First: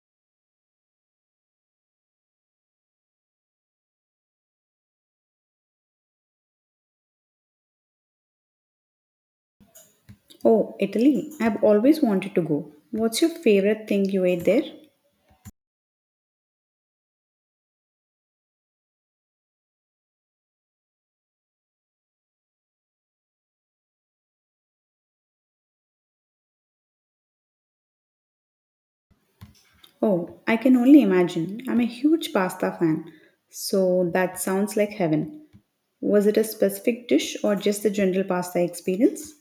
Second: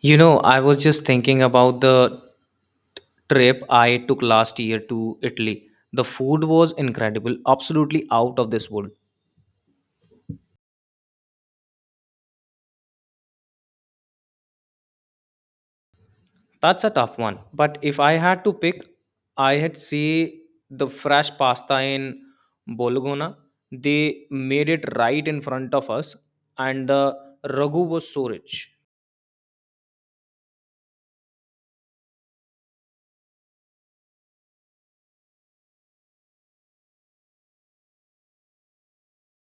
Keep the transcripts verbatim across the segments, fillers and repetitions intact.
You know, I was just thinking about the trip I took last year to Italy. The food was incredible, absolutely out of this world. Oh, Italy. I've always wanted to go. What's your favorite thing you ate there? That's a tough one. But if I had to pick, I had say the fresh pasta in Bologna. They made it right in front of us, and the ragu was so rich. Oh, I can only imagine. I'm a huge pasta fan. So that sounds like heaven. Was it a specific dish or just the general pasta experience?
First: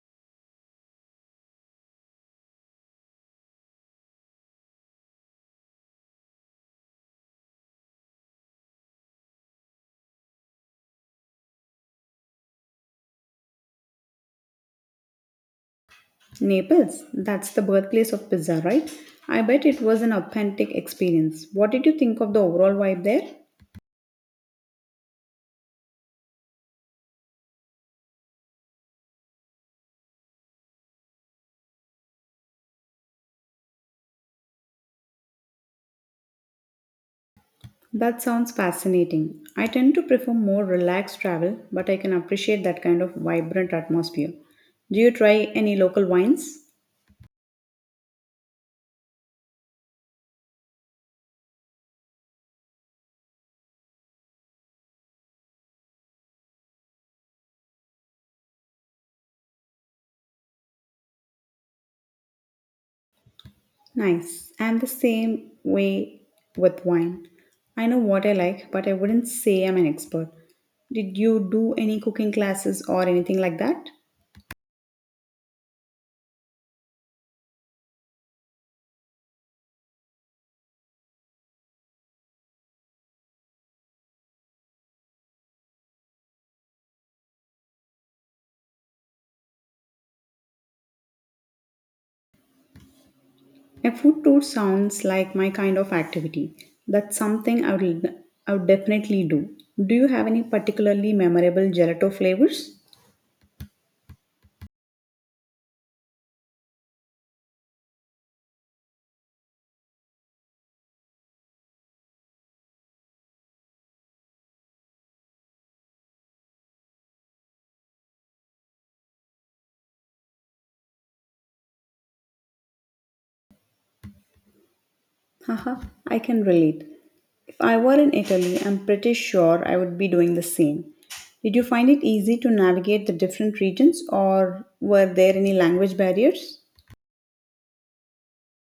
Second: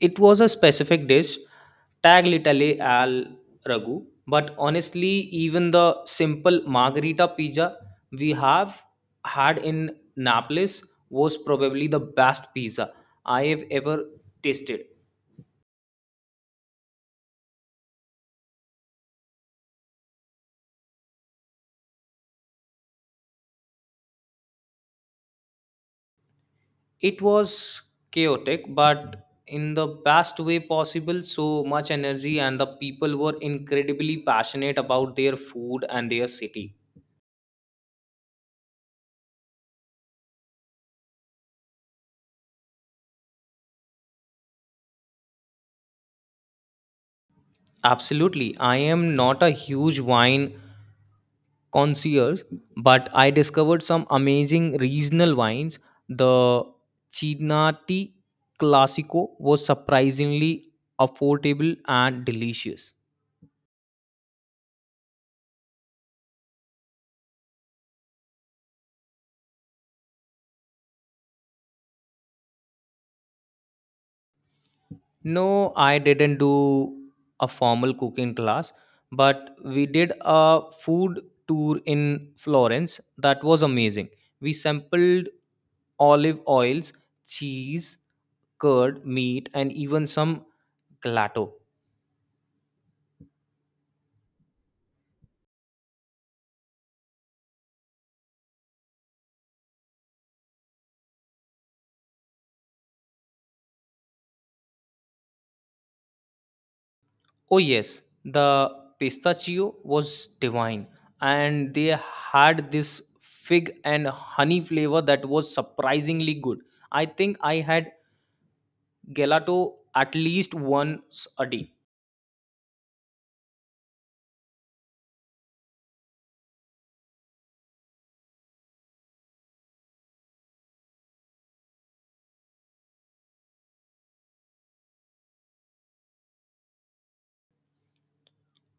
It was a specific dish, tag literally al ragu, but honestly, even the simple margarita pizza we have had in Naples was probably the best pizza I have ever tasted. Naples. That's the birthplace of pizza, right? I bet it was an authentic experience. What did you think of the overall vibe there? It was chaotic, but in the best way possible, so much energy, and the people were incredibly passionate about their food and their city. That sounds fascinating. I tend to prefer more relaxed travel, but I can appreciate that kind of vibrant atmosphere. Do you try any local wines? Absolutely. I am not a huge wine concierge, but I discovered some amazing regional wines. The Chianti Classico was surprisingly affordable and delicious. Nice. I'm the same way with wine. I know what I like, but I wouldn't say I'm an expert. Did you do any cooking classes or anything like that? No, I didn't do a formal cooking class, but we did a food tour in Florence that was amazing. We sampled olive oils, cheese, curd, meat, and even some gelato. A food tour sounds like my kind of activity. That's something I would I would definitely do. Do you have any particularly memorable gelato flavors? Oh, yes, the pistachio was divine, and they had this fig and honey flavor that was surprisingly good. I think I had gelato at least once a day. Haha, I can relate. If I were in Italy, I'm pretty sure I would be doing the same. Did you find it easy to navigate the different regions or were there any language barriers?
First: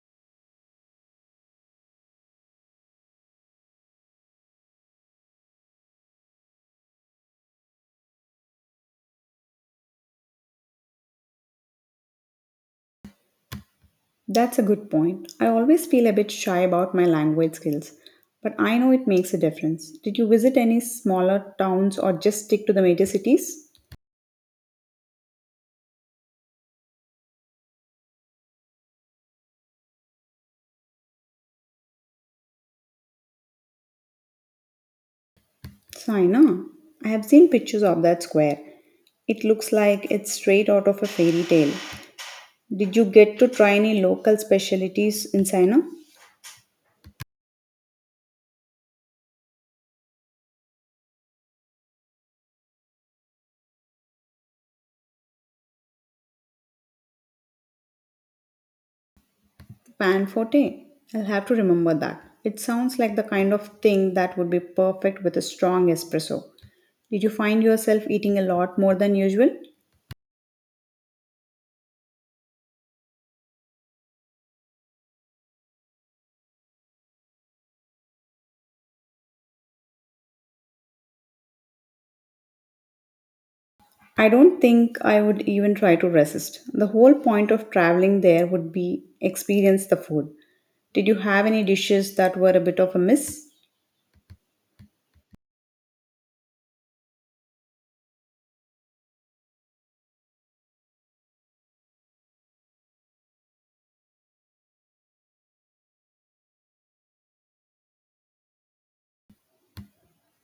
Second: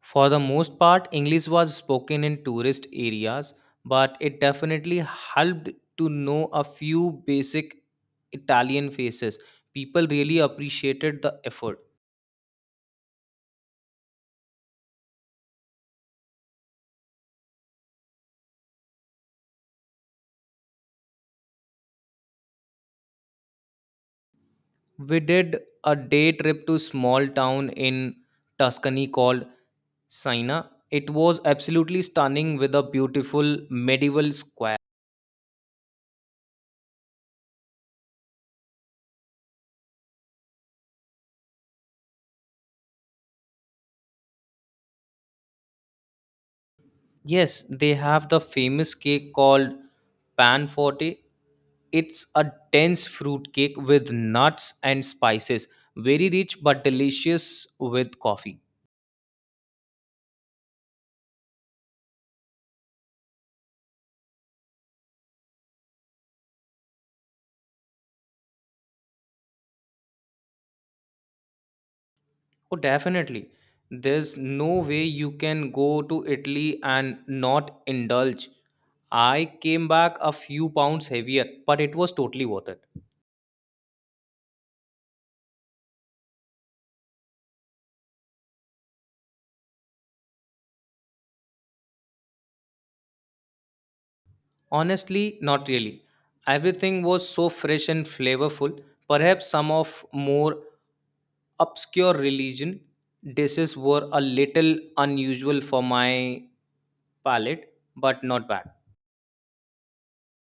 For the most part, English was spoken in tourist areas, but it definitely helped to know a few basic Italian faces. People really appreciated the effort. That's a good point. I always feel a bit shy about my language skills, but I know it makes a difference. Did you visit any smaller towns or just stick to the major cities? We did a day trip to small town in Tuscany called Sina. It was absolutely stunning with a beautiful medieval square. Saina, I have seen pictures of that square. It looks like it's straight out of a fairy tale. Did you get to try any local specialties in China? Yes, they have the famous cake called pan forte. It's a dense fruit cake with nuts and spices, very rich but delicious with coffee. Pan forte. I'll have to remember that. It sounds like the kind of thing that would be perfect with a strong espresso. Did you find yourself eating a lot more than usual? Oh, definitely. There's no way you can go to Italy and not indulge. I came back a few pounds heavier, but it was totally worth it. I don't think I would even try to resist. The whole point of traveling there would be experience the food. Did you have any dishes that were a bit of a miss? Honestly, not really. Everything was so fresh and flavorful. Perhaps some of more obscure religion dishes were a little unusual for my palate, but not bad.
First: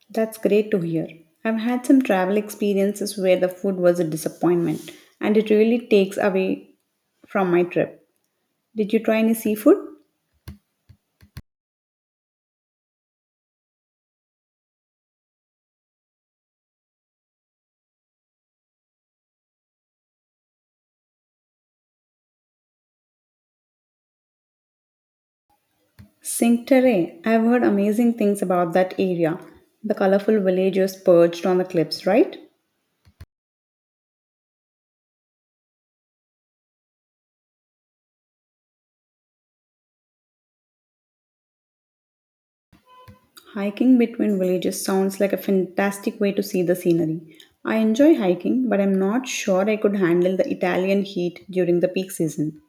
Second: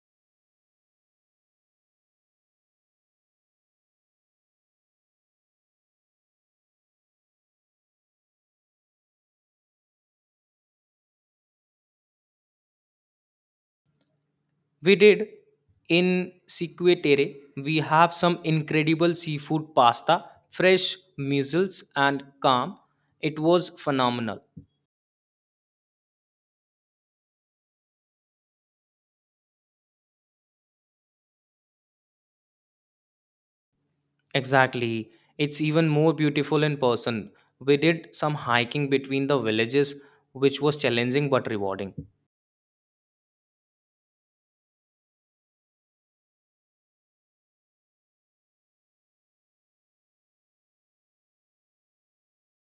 That's great to hear. I've had some travel experiences where the food was a disappointment and it really takes away from my trip. Did you try any seafood? We did in Cinque Terre. We have some incredible seafood pasta, fresh mussels, and calm. It was phenomenal. Cinque Terre. I've heard amazing things about that area. The colorful villages perched on the cliffs, right? Exactly. It's even more beautiful in person. We did some hiking between the villages, which was challenging but rewarding. Hiking between villages sounds like a fantastic way to see the scenery. I enjoy hiking, but I'm not sure I could handle the Italian heat during the peak season.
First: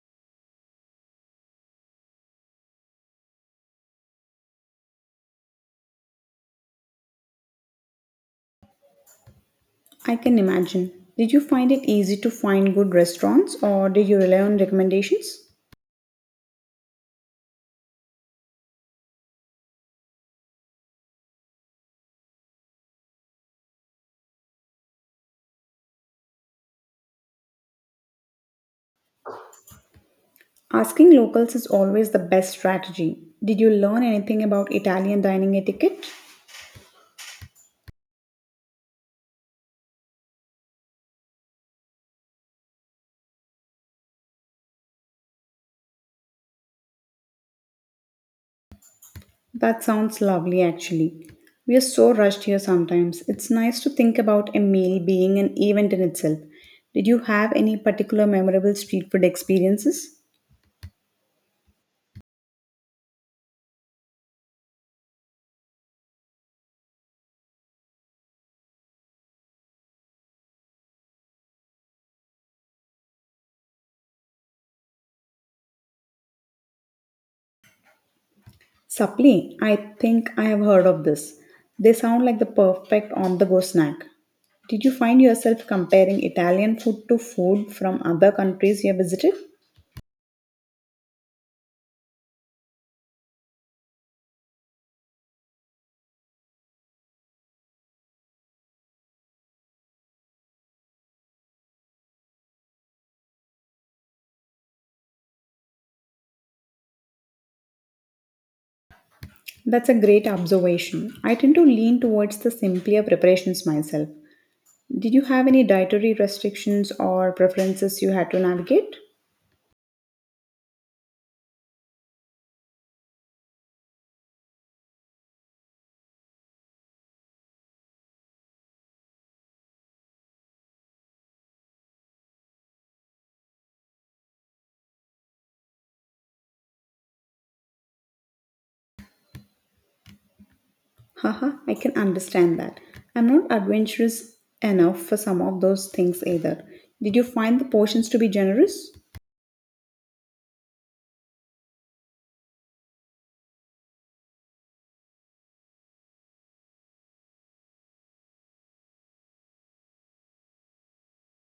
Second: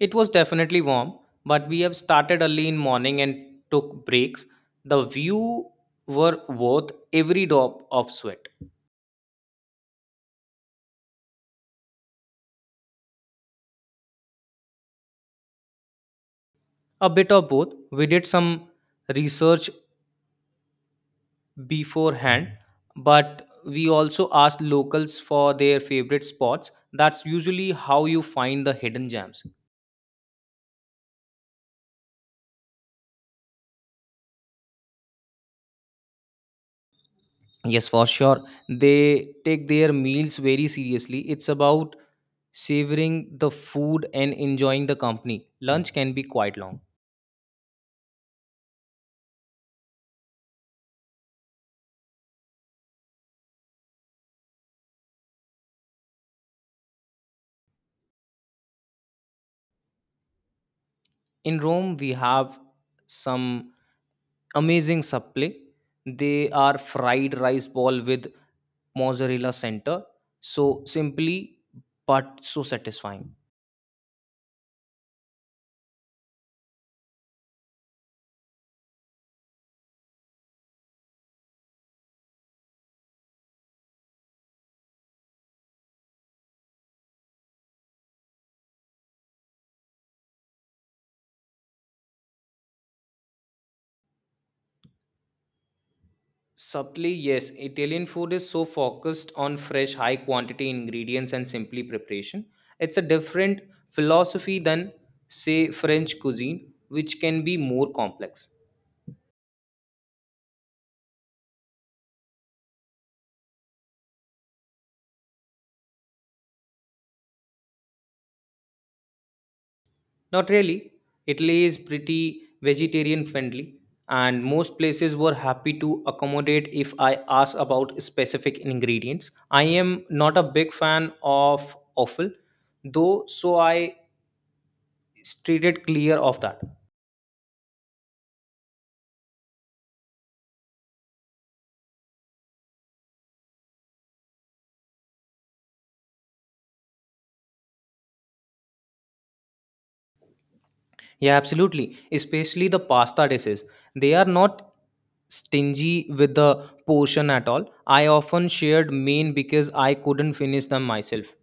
It was definitely warm, but we have started early in morning and took breaks. The view were worth every drop of sweat. I can imagine. Did you find it easy to find good restaurants or did you rely on recommendations? A bit of both. We did some research beforehand, but we also asked locals for their favorite spots. That's usually how you find the hidden gems. Asking locals is always the best strategy. Did you learn anything about Italian dining etiquette? Yes, for sure. They take their meals very seriously. It's about savoring the food and enjoying the company. Lunch can be quite long. That sounds lovely, actually. We are so rushed here sometimes. It's nice to think about a meal being an event in itself. Did you have any particular memorable street food experiences? In Rome, we have some amazing supple. They are fried rice ball with mozzarella center. So simply, but so satisfying. Sapli, I think I have heard of this. They sound like the perfect on the go snack. Did you find yourself comparing Italian food to food from other countries you have visited? Supple, yes, Italian food is so focused on fresh, high quantity ingredients and simply preparation. It's a different philosophy than, say, French cuisine, which can be more complex. That's a great observation. I tend to lean towards the simpler preparations myself. Did you have any dietary restrictions or preferences you had to navigate? Not really. Italy is pretty vegetarian friendly, and most places were happy to accommodate if I ask about specific ingredients. I am not a big fan of offal, though, so I steered clear of that. Haha, I can understand that. I'm not adventurous enough for some of those things either. Did you find the portions to be generous? Yeah, absolutely. Especially the pasta dishes. They are not stingy with the portion at all. I often shared main because I couldn't finish them myself.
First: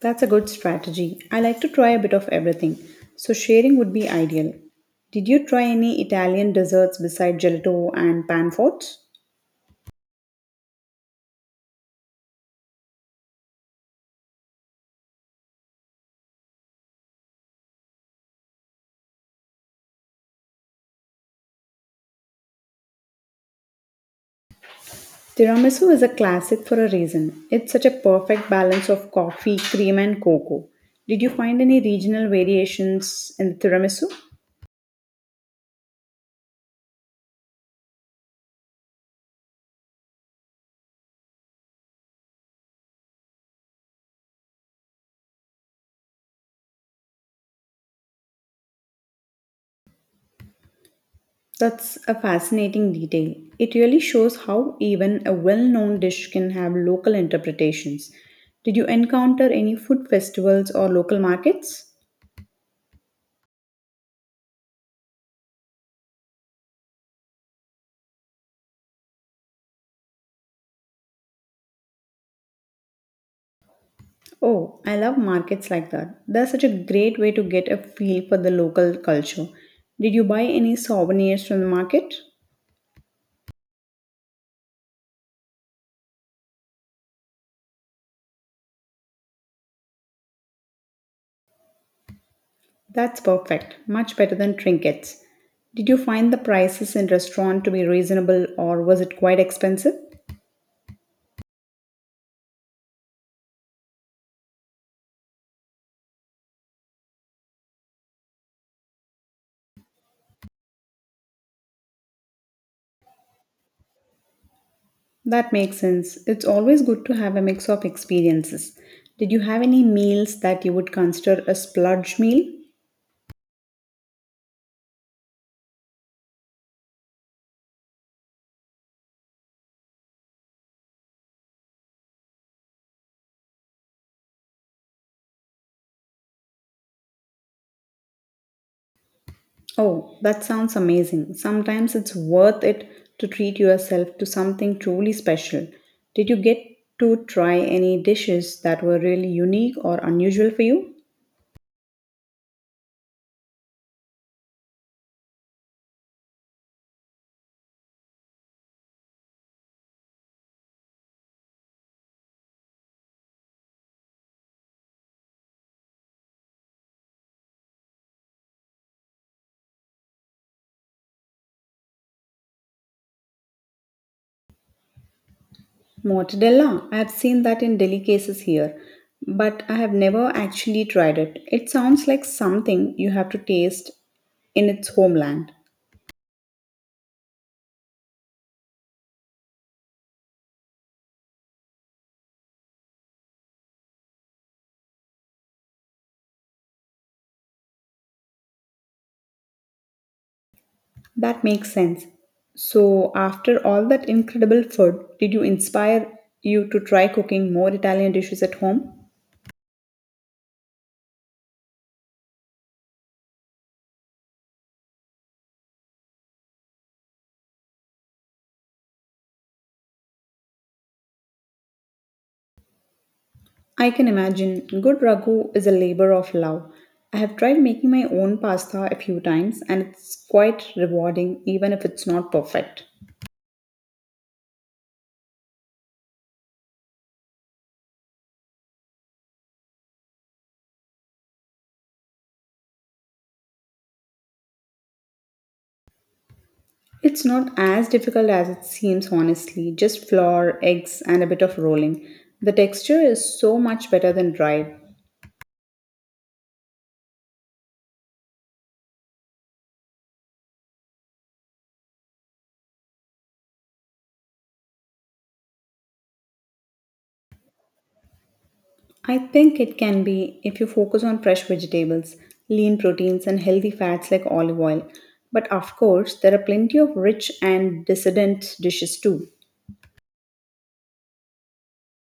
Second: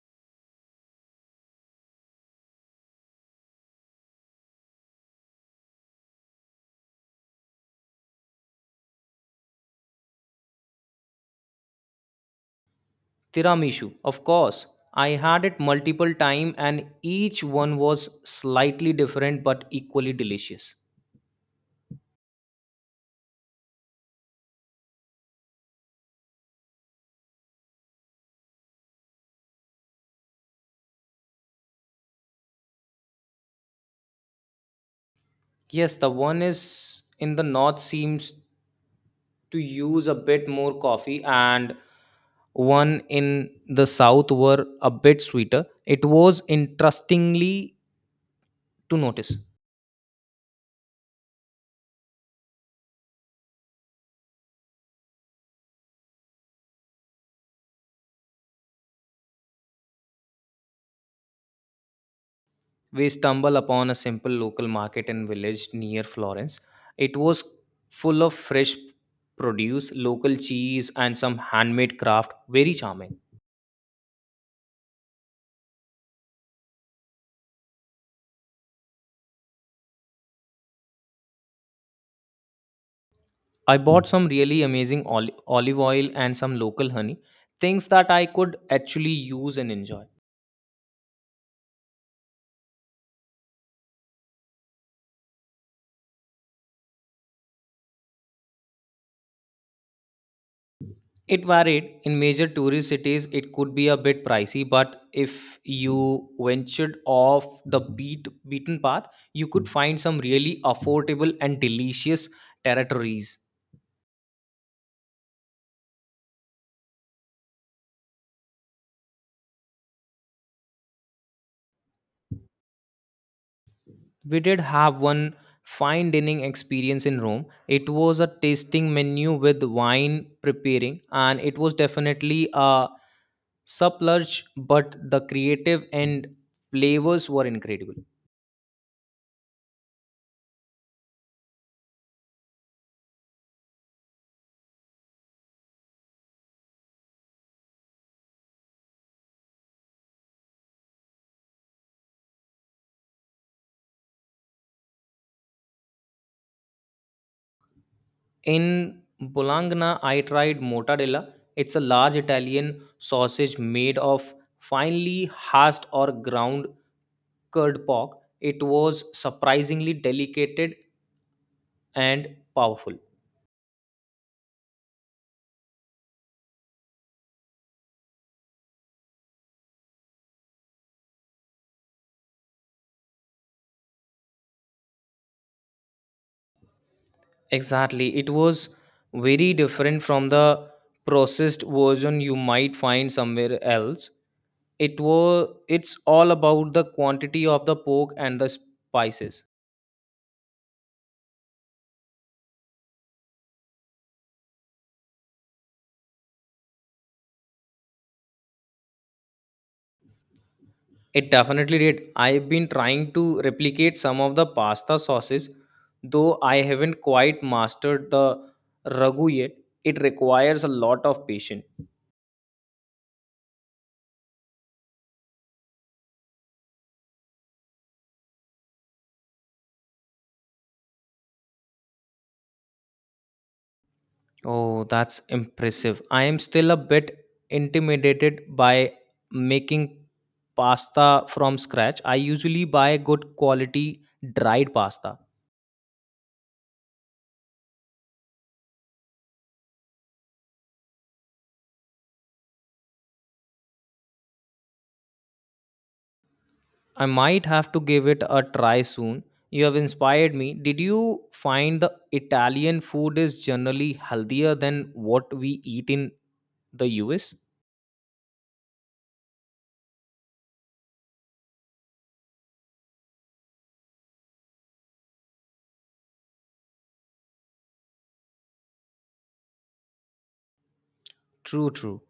That's a good strategy. I like to try a bit of everything, so sharing would be ideal. Did you try any Italian desserts besides gelato and panforts? Tiramisu, of course. I had it multiple times and each one was slightly different but equally delicious. Tiramisu is a classic for a reason. It's such a perfect balance of coffee, cream, and cocoa. Did you find any regional variations in tiramisu? Yes, the one is in the north seems to use a bit more coffee and one in the south were a bit sweeter. It was interestingly to notice. That's a fascinating detail. It really shows how even a well known dish can have local interpretations. Did you encounter any food festivals or local markets? We stumbled upon a simple local market in village near Florence. It was full of fresh produce, local cheese, and some handmade craft. Very charming. Oh, I love markets like that. They're such a great way to get a feel for the local culture. Did you buy any souvenirs from the market? I bought some really amazing oli- olive oil and some local honey, things that I could actually use and enjoy. That's perfect. Much better than trinkets. Did you find the prices in restaurant to be reasonable or was it quite expensive? It varied. In major tourist cities, it could be a bit pricey, but if you ventured off the beat, beaten path, you could find some really affordable and delicious territories. That makes sense. It's always good to have a mix of experiences. Did you have any meals that you would consider a splurge meal? We did have one fine dining experience in Rome. It was a tasting menu with wine preparing, and it was definitely a splurge, but the creative and flavors were incredible. Oh, that sounds amazing. Sometimes it's worth it to treat yourself to something truly special. Did you get to try any dishes that were really unique or unusual for you? In Bologna, I tried mortadella. It's a large Italian sausage made of finely hashed or ground curd pork. It was surprisingly delicate and powerful. Mortadella. I've seen that in delicacies here, but I have never actually tried it. It sounds like something you have to taste in its homeland. Exactly. It was very different from the processed version you might find somewhere else. It was it's all about the quantity of the pork and the spices. That makes sense. So, after all that incredible food, did you inspire you to try cooking more Italian dishes at home? It definitely did. I've been trying to replicate some of the pasta sauces, though I haven't quite mastered the ragu yet. It requires a lot of patience. I can imagine good ragu is a labor of love. I have tried making my own pasta a few times and it's quite rewarding even if it's not perfect. Oh, that's impressive. I am still a bit intimidated by making pasta from scratch. I usually buy good quality dried pasta. It's not as difficult as it seems, honestly. Just flour, eggs, and a bit of rolling. The texture is so much better than dried. I might have to give it a try soon. You have inspired me. Did you find the Italian food is generally healthier than what we eat in the U S? I think it can be if you focus on fresh vegetables, lean proteins, and healthy fats like olive oil. But of course, there are plenty of rich and dissident dishes too. True, true.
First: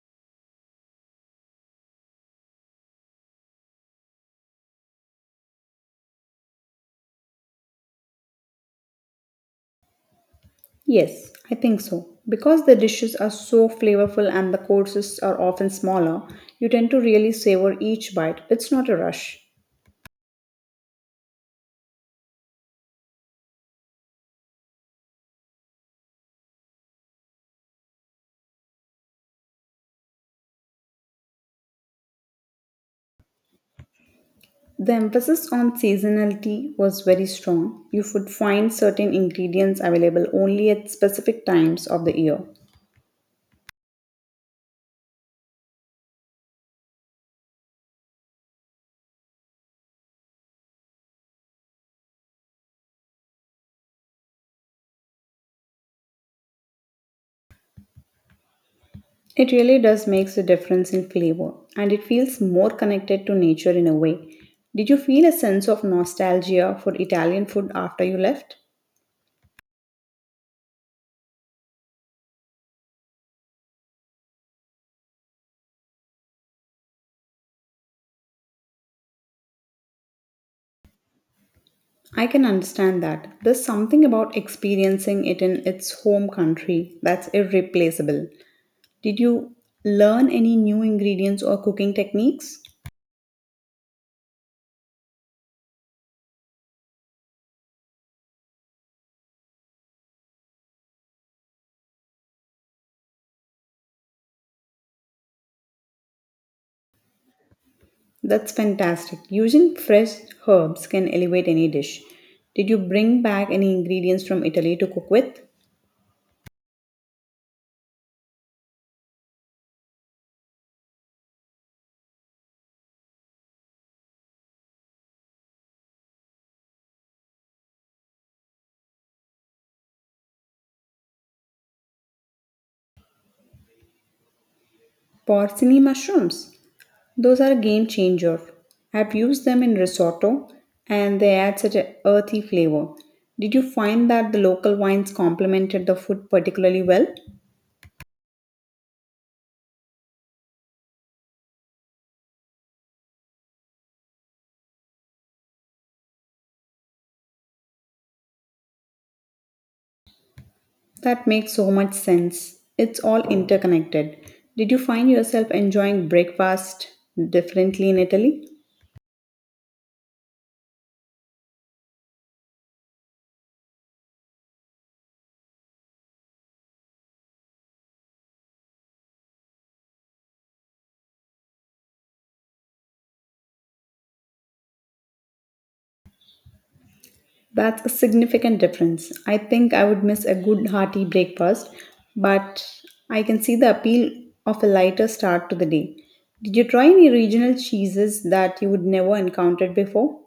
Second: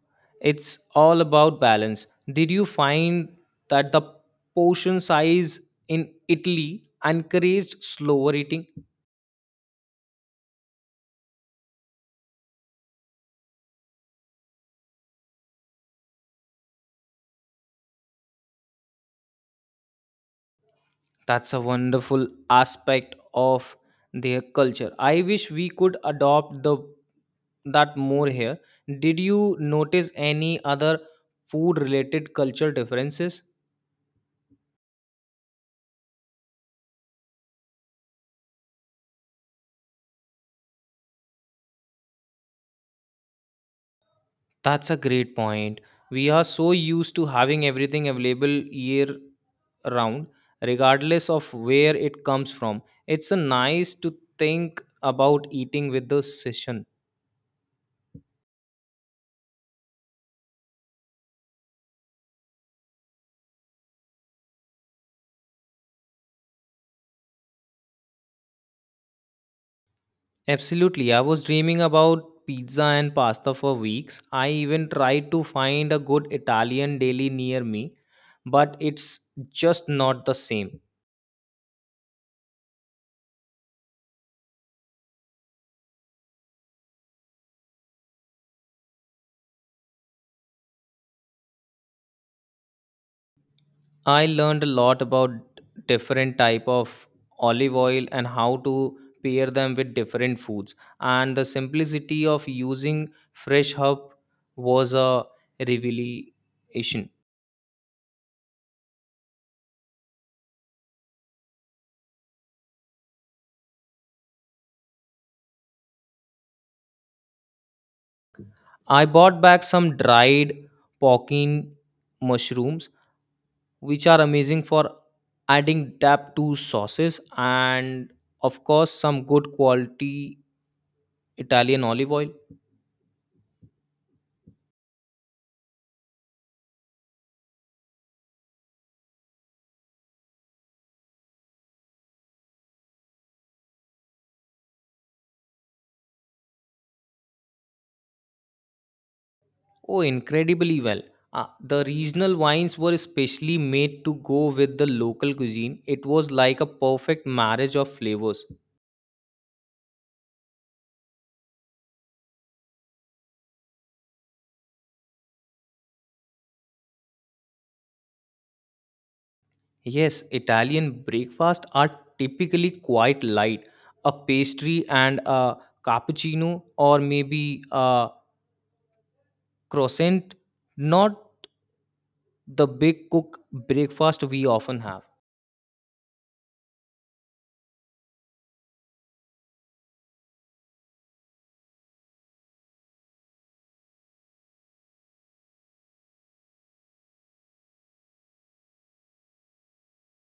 It's all about balance. Did you find that the portion size in Italy encouraged slower eating? Yes, I think so. Because the dishes are so flavorful and the courses are often smaller, you tend to really savor each bite. It's not a rush. That's a wonderful aspect of their culture. I wish we could adopt the that more here. Did you notice any other food related culture differences? The emphasis on seasonality was very strong. You would find certain ingredients available only at specific times of the year. That's a great point. We are so used to having everything available year round, regardless of where it comes from. It's a nice to think about eating with the session. It really does makes a difference in flavor and it feels more connected to nature in a way. Did you feel a sense of nostalgia for Italian food after you left? Absolutely. I was dreaming about pizza and pasta for weeks. I even tried to find a good Italian deli near me, but it's just not the same. I can understand that. There's something about experiencing it in its home country that's irreplaceable. Did you learn any new ingredients or cooking techniques? I learned a lot about different type of olive oil and how to pair them with different foods and the simplicity of using fresh herb was a revelation. That's fantastic. Using fresh herbs can elevate any dish. Did you bring back any ingredients from Italy to cook with? I bought back some dried pokin mushrooms which are amazing for adding depth to sauces and of course some good quality Italian olive oil. Porcini mushrooms. Those are a game changer. I've used them in risotto and they add such an earthy flavor. Did you find that the local wines complemented the food particularly well? Oh, incredibly well. Uh, the regional wines were especially made to go with the local cuisine. It was like a perfect marriage of flavors. That makes so much sense. It's all interconnected. Did you find yourself enjoying breakfast differently in Italy? Yes, Italian breakfasts are typically quite light a pastry and a cappuccino, or maybe a croissant, not the big cook breakfast we often have. That's a significant difference. I think I would miss a good hearty breakfast, but I can see the appeal of a lighter start to the day. Did you try any regional cheeses that you would never encountered before?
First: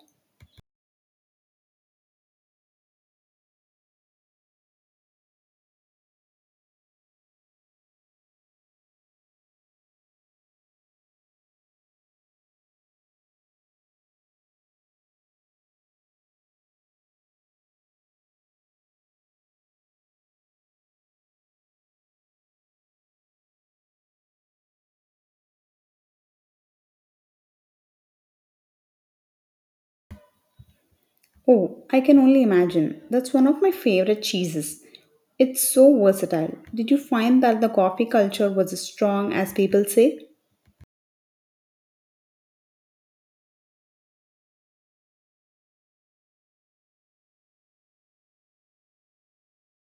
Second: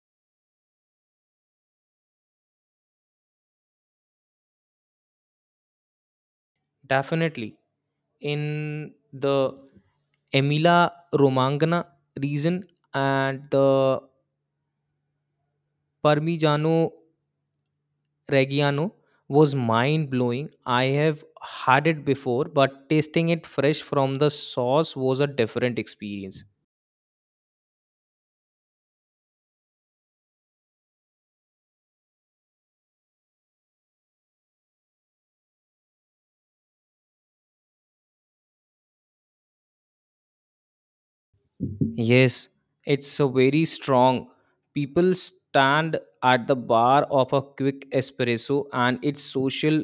Definitely. In the Emilia Romagna region, and the Parmigiano Reggiano was mind blowing. I have had it before, but tasting it fresh from the sauce was a different experience. Oh, I can only imagine. That's one of my favorite cheeses. It's so versatile. Did you find that the coffee culture was as strong as people say? Yes, it's a very strong. People stand at the bar of a quick espresso, and its social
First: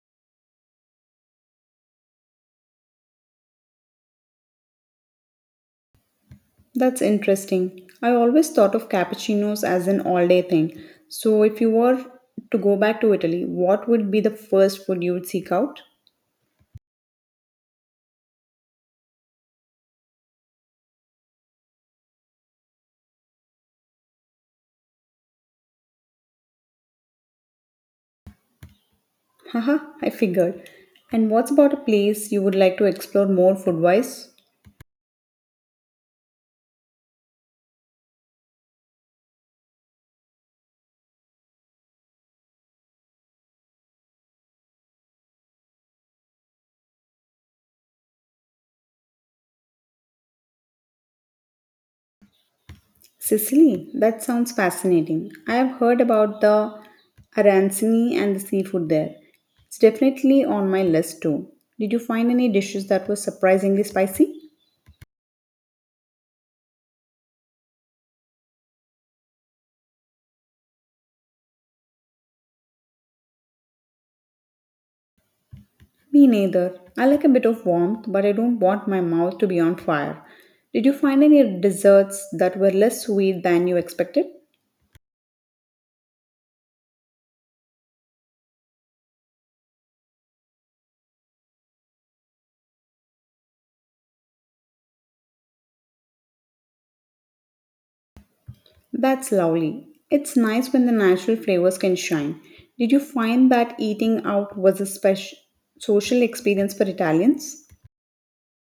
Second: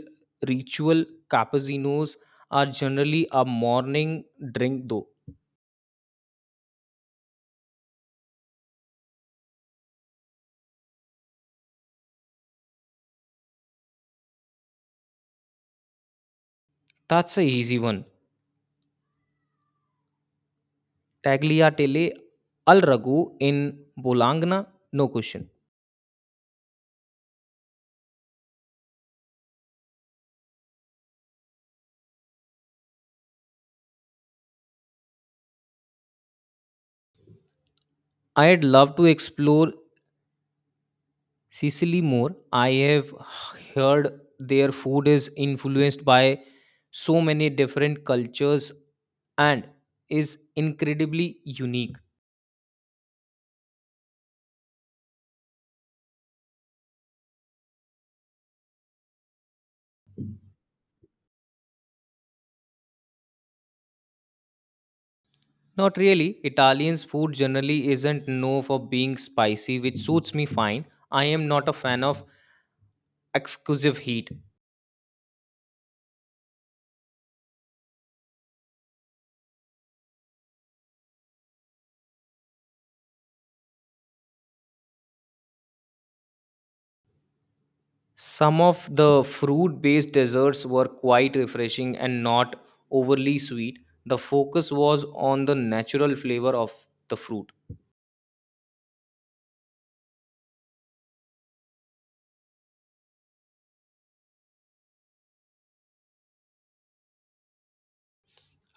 ritual cappuccinos are generally a morning drink, though. That's interesting. I always thought of cappuccinos as an all day thing. So, if you were to go back to Italy, what would be the first food you would seek out? That's a easy one. Tagliatelle al ragu in Bologna, no question. Haha, I figured. And what's about a place you would like to explore more food wise? I'd love to explore Sicily more. I have heard their food is influenced by so many different cultures and is incredibly unique. Sicily. That sounds fascinating. I have heard about the arancini and the seafood there. It's definitely on my list too. Did you find any dishes that were surprisingly spicy? Not really. Italian's food generally isn't known for being spicy, which suits me fine. I am not a fan of exclusive heat. Me neither. I like a bit of warmth, but I don't want my mouth to be on fire. Did you find any desserts that were less sweet than you expected? Some of the fruit based desserts were quite refreshing and not overly sweet. The focus was on the natural flavor of the fruit. That's lovely. It's nice when the natural flavors can shine. Did you find that eating out was a special social experience for Italians?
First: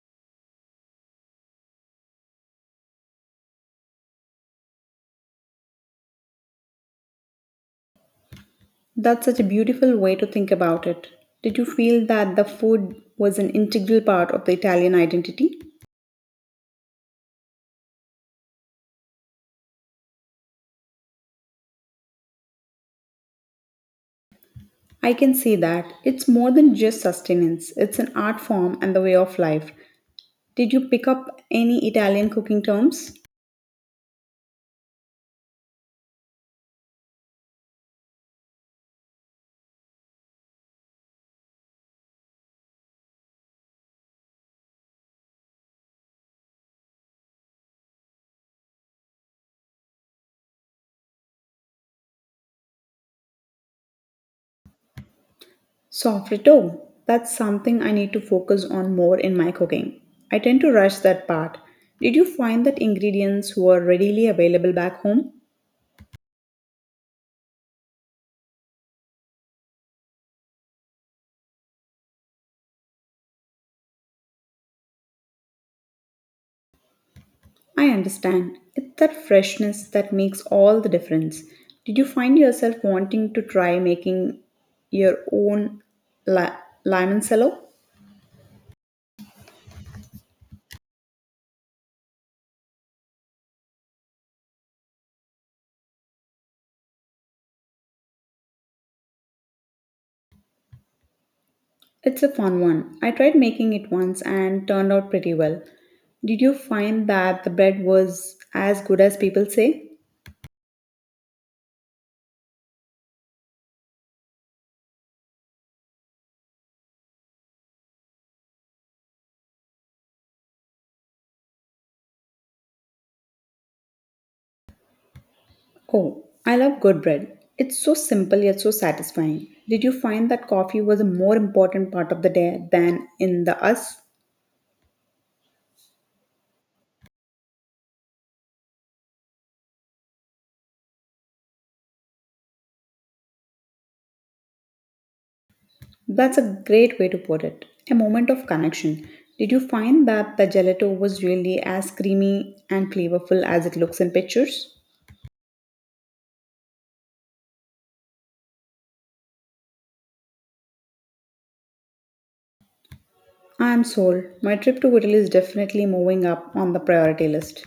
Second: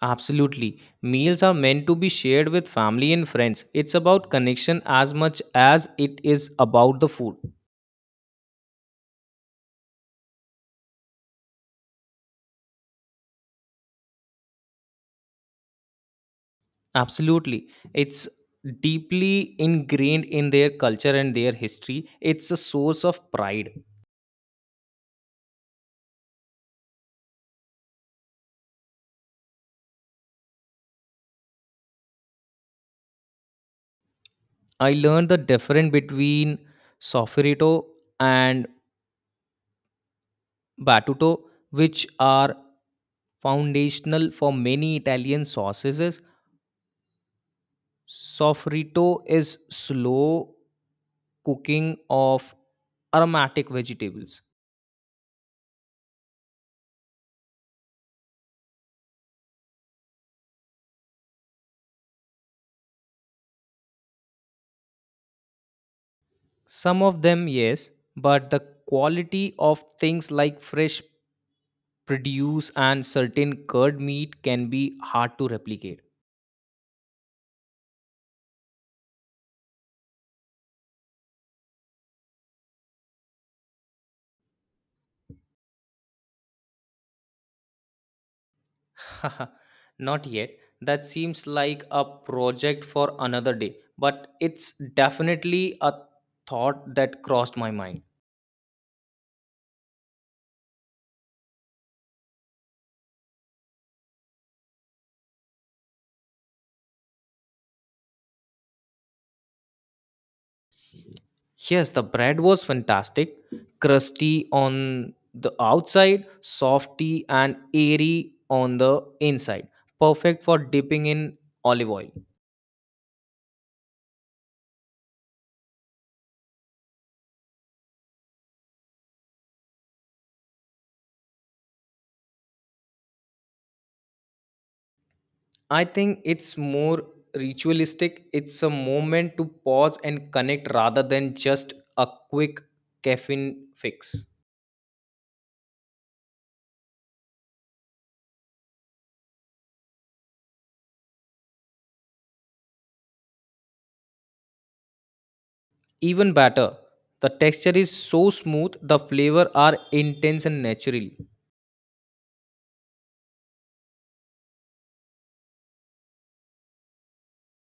Absolutely. Meals are meant to be shared with family and friends. It's about connection as much as it is about the food. That's such a beautiful way to think about it. Did you feel that the food was an integral part of the Italian identity? Absolutely. It's deeply ingrained in their culture and their history. It's a source of pride. I can see that. It's more than just sustenance, it's an art form and the way of life. Did you pick up any Italian cooking terms? I learned the difference between sofrito and Battuto, which are foundational for many Italian sauces. Soffritto is slow cooking of aromatic vegetables. Soffritto. That's something I need to focus on more in my cooking. I tend to rush that part. Did you find that ingredients were readily available back home? Some of them, yes, but the quality of things like fresh produce and certain curd meat can be hard to replicate. I understand. It's that freshness that makes all the difference. Did you find yourself wanting to try making your own li- limoncello? Not yet. That seems like a project for another day, but it's definitely a thought that crossed my mind. It's a fun one. I tried making it once and turned out pretty well. Did you find that the bread was as good as people say? Yes, the bread was fantastic, crusty on the outside, softy and airy on the inside. Perfect for dipping in olive oil. Oh, I love good bread. It's so simple yet so satisfying. Did you find that coffee was a more important part of the day than in the U S? I think it's more ritualistic. It's a moment to pause and connect rather than just a quick caffeine fix. That's a great way to put it. A moment of connection. Did you find that the gelato was really as creamy and flavorful as it looks in pictures? Even better, the texture is so smooth, the flavor are intense and natural. I am sold. My trip to Italy is definitely moving up on the priority list.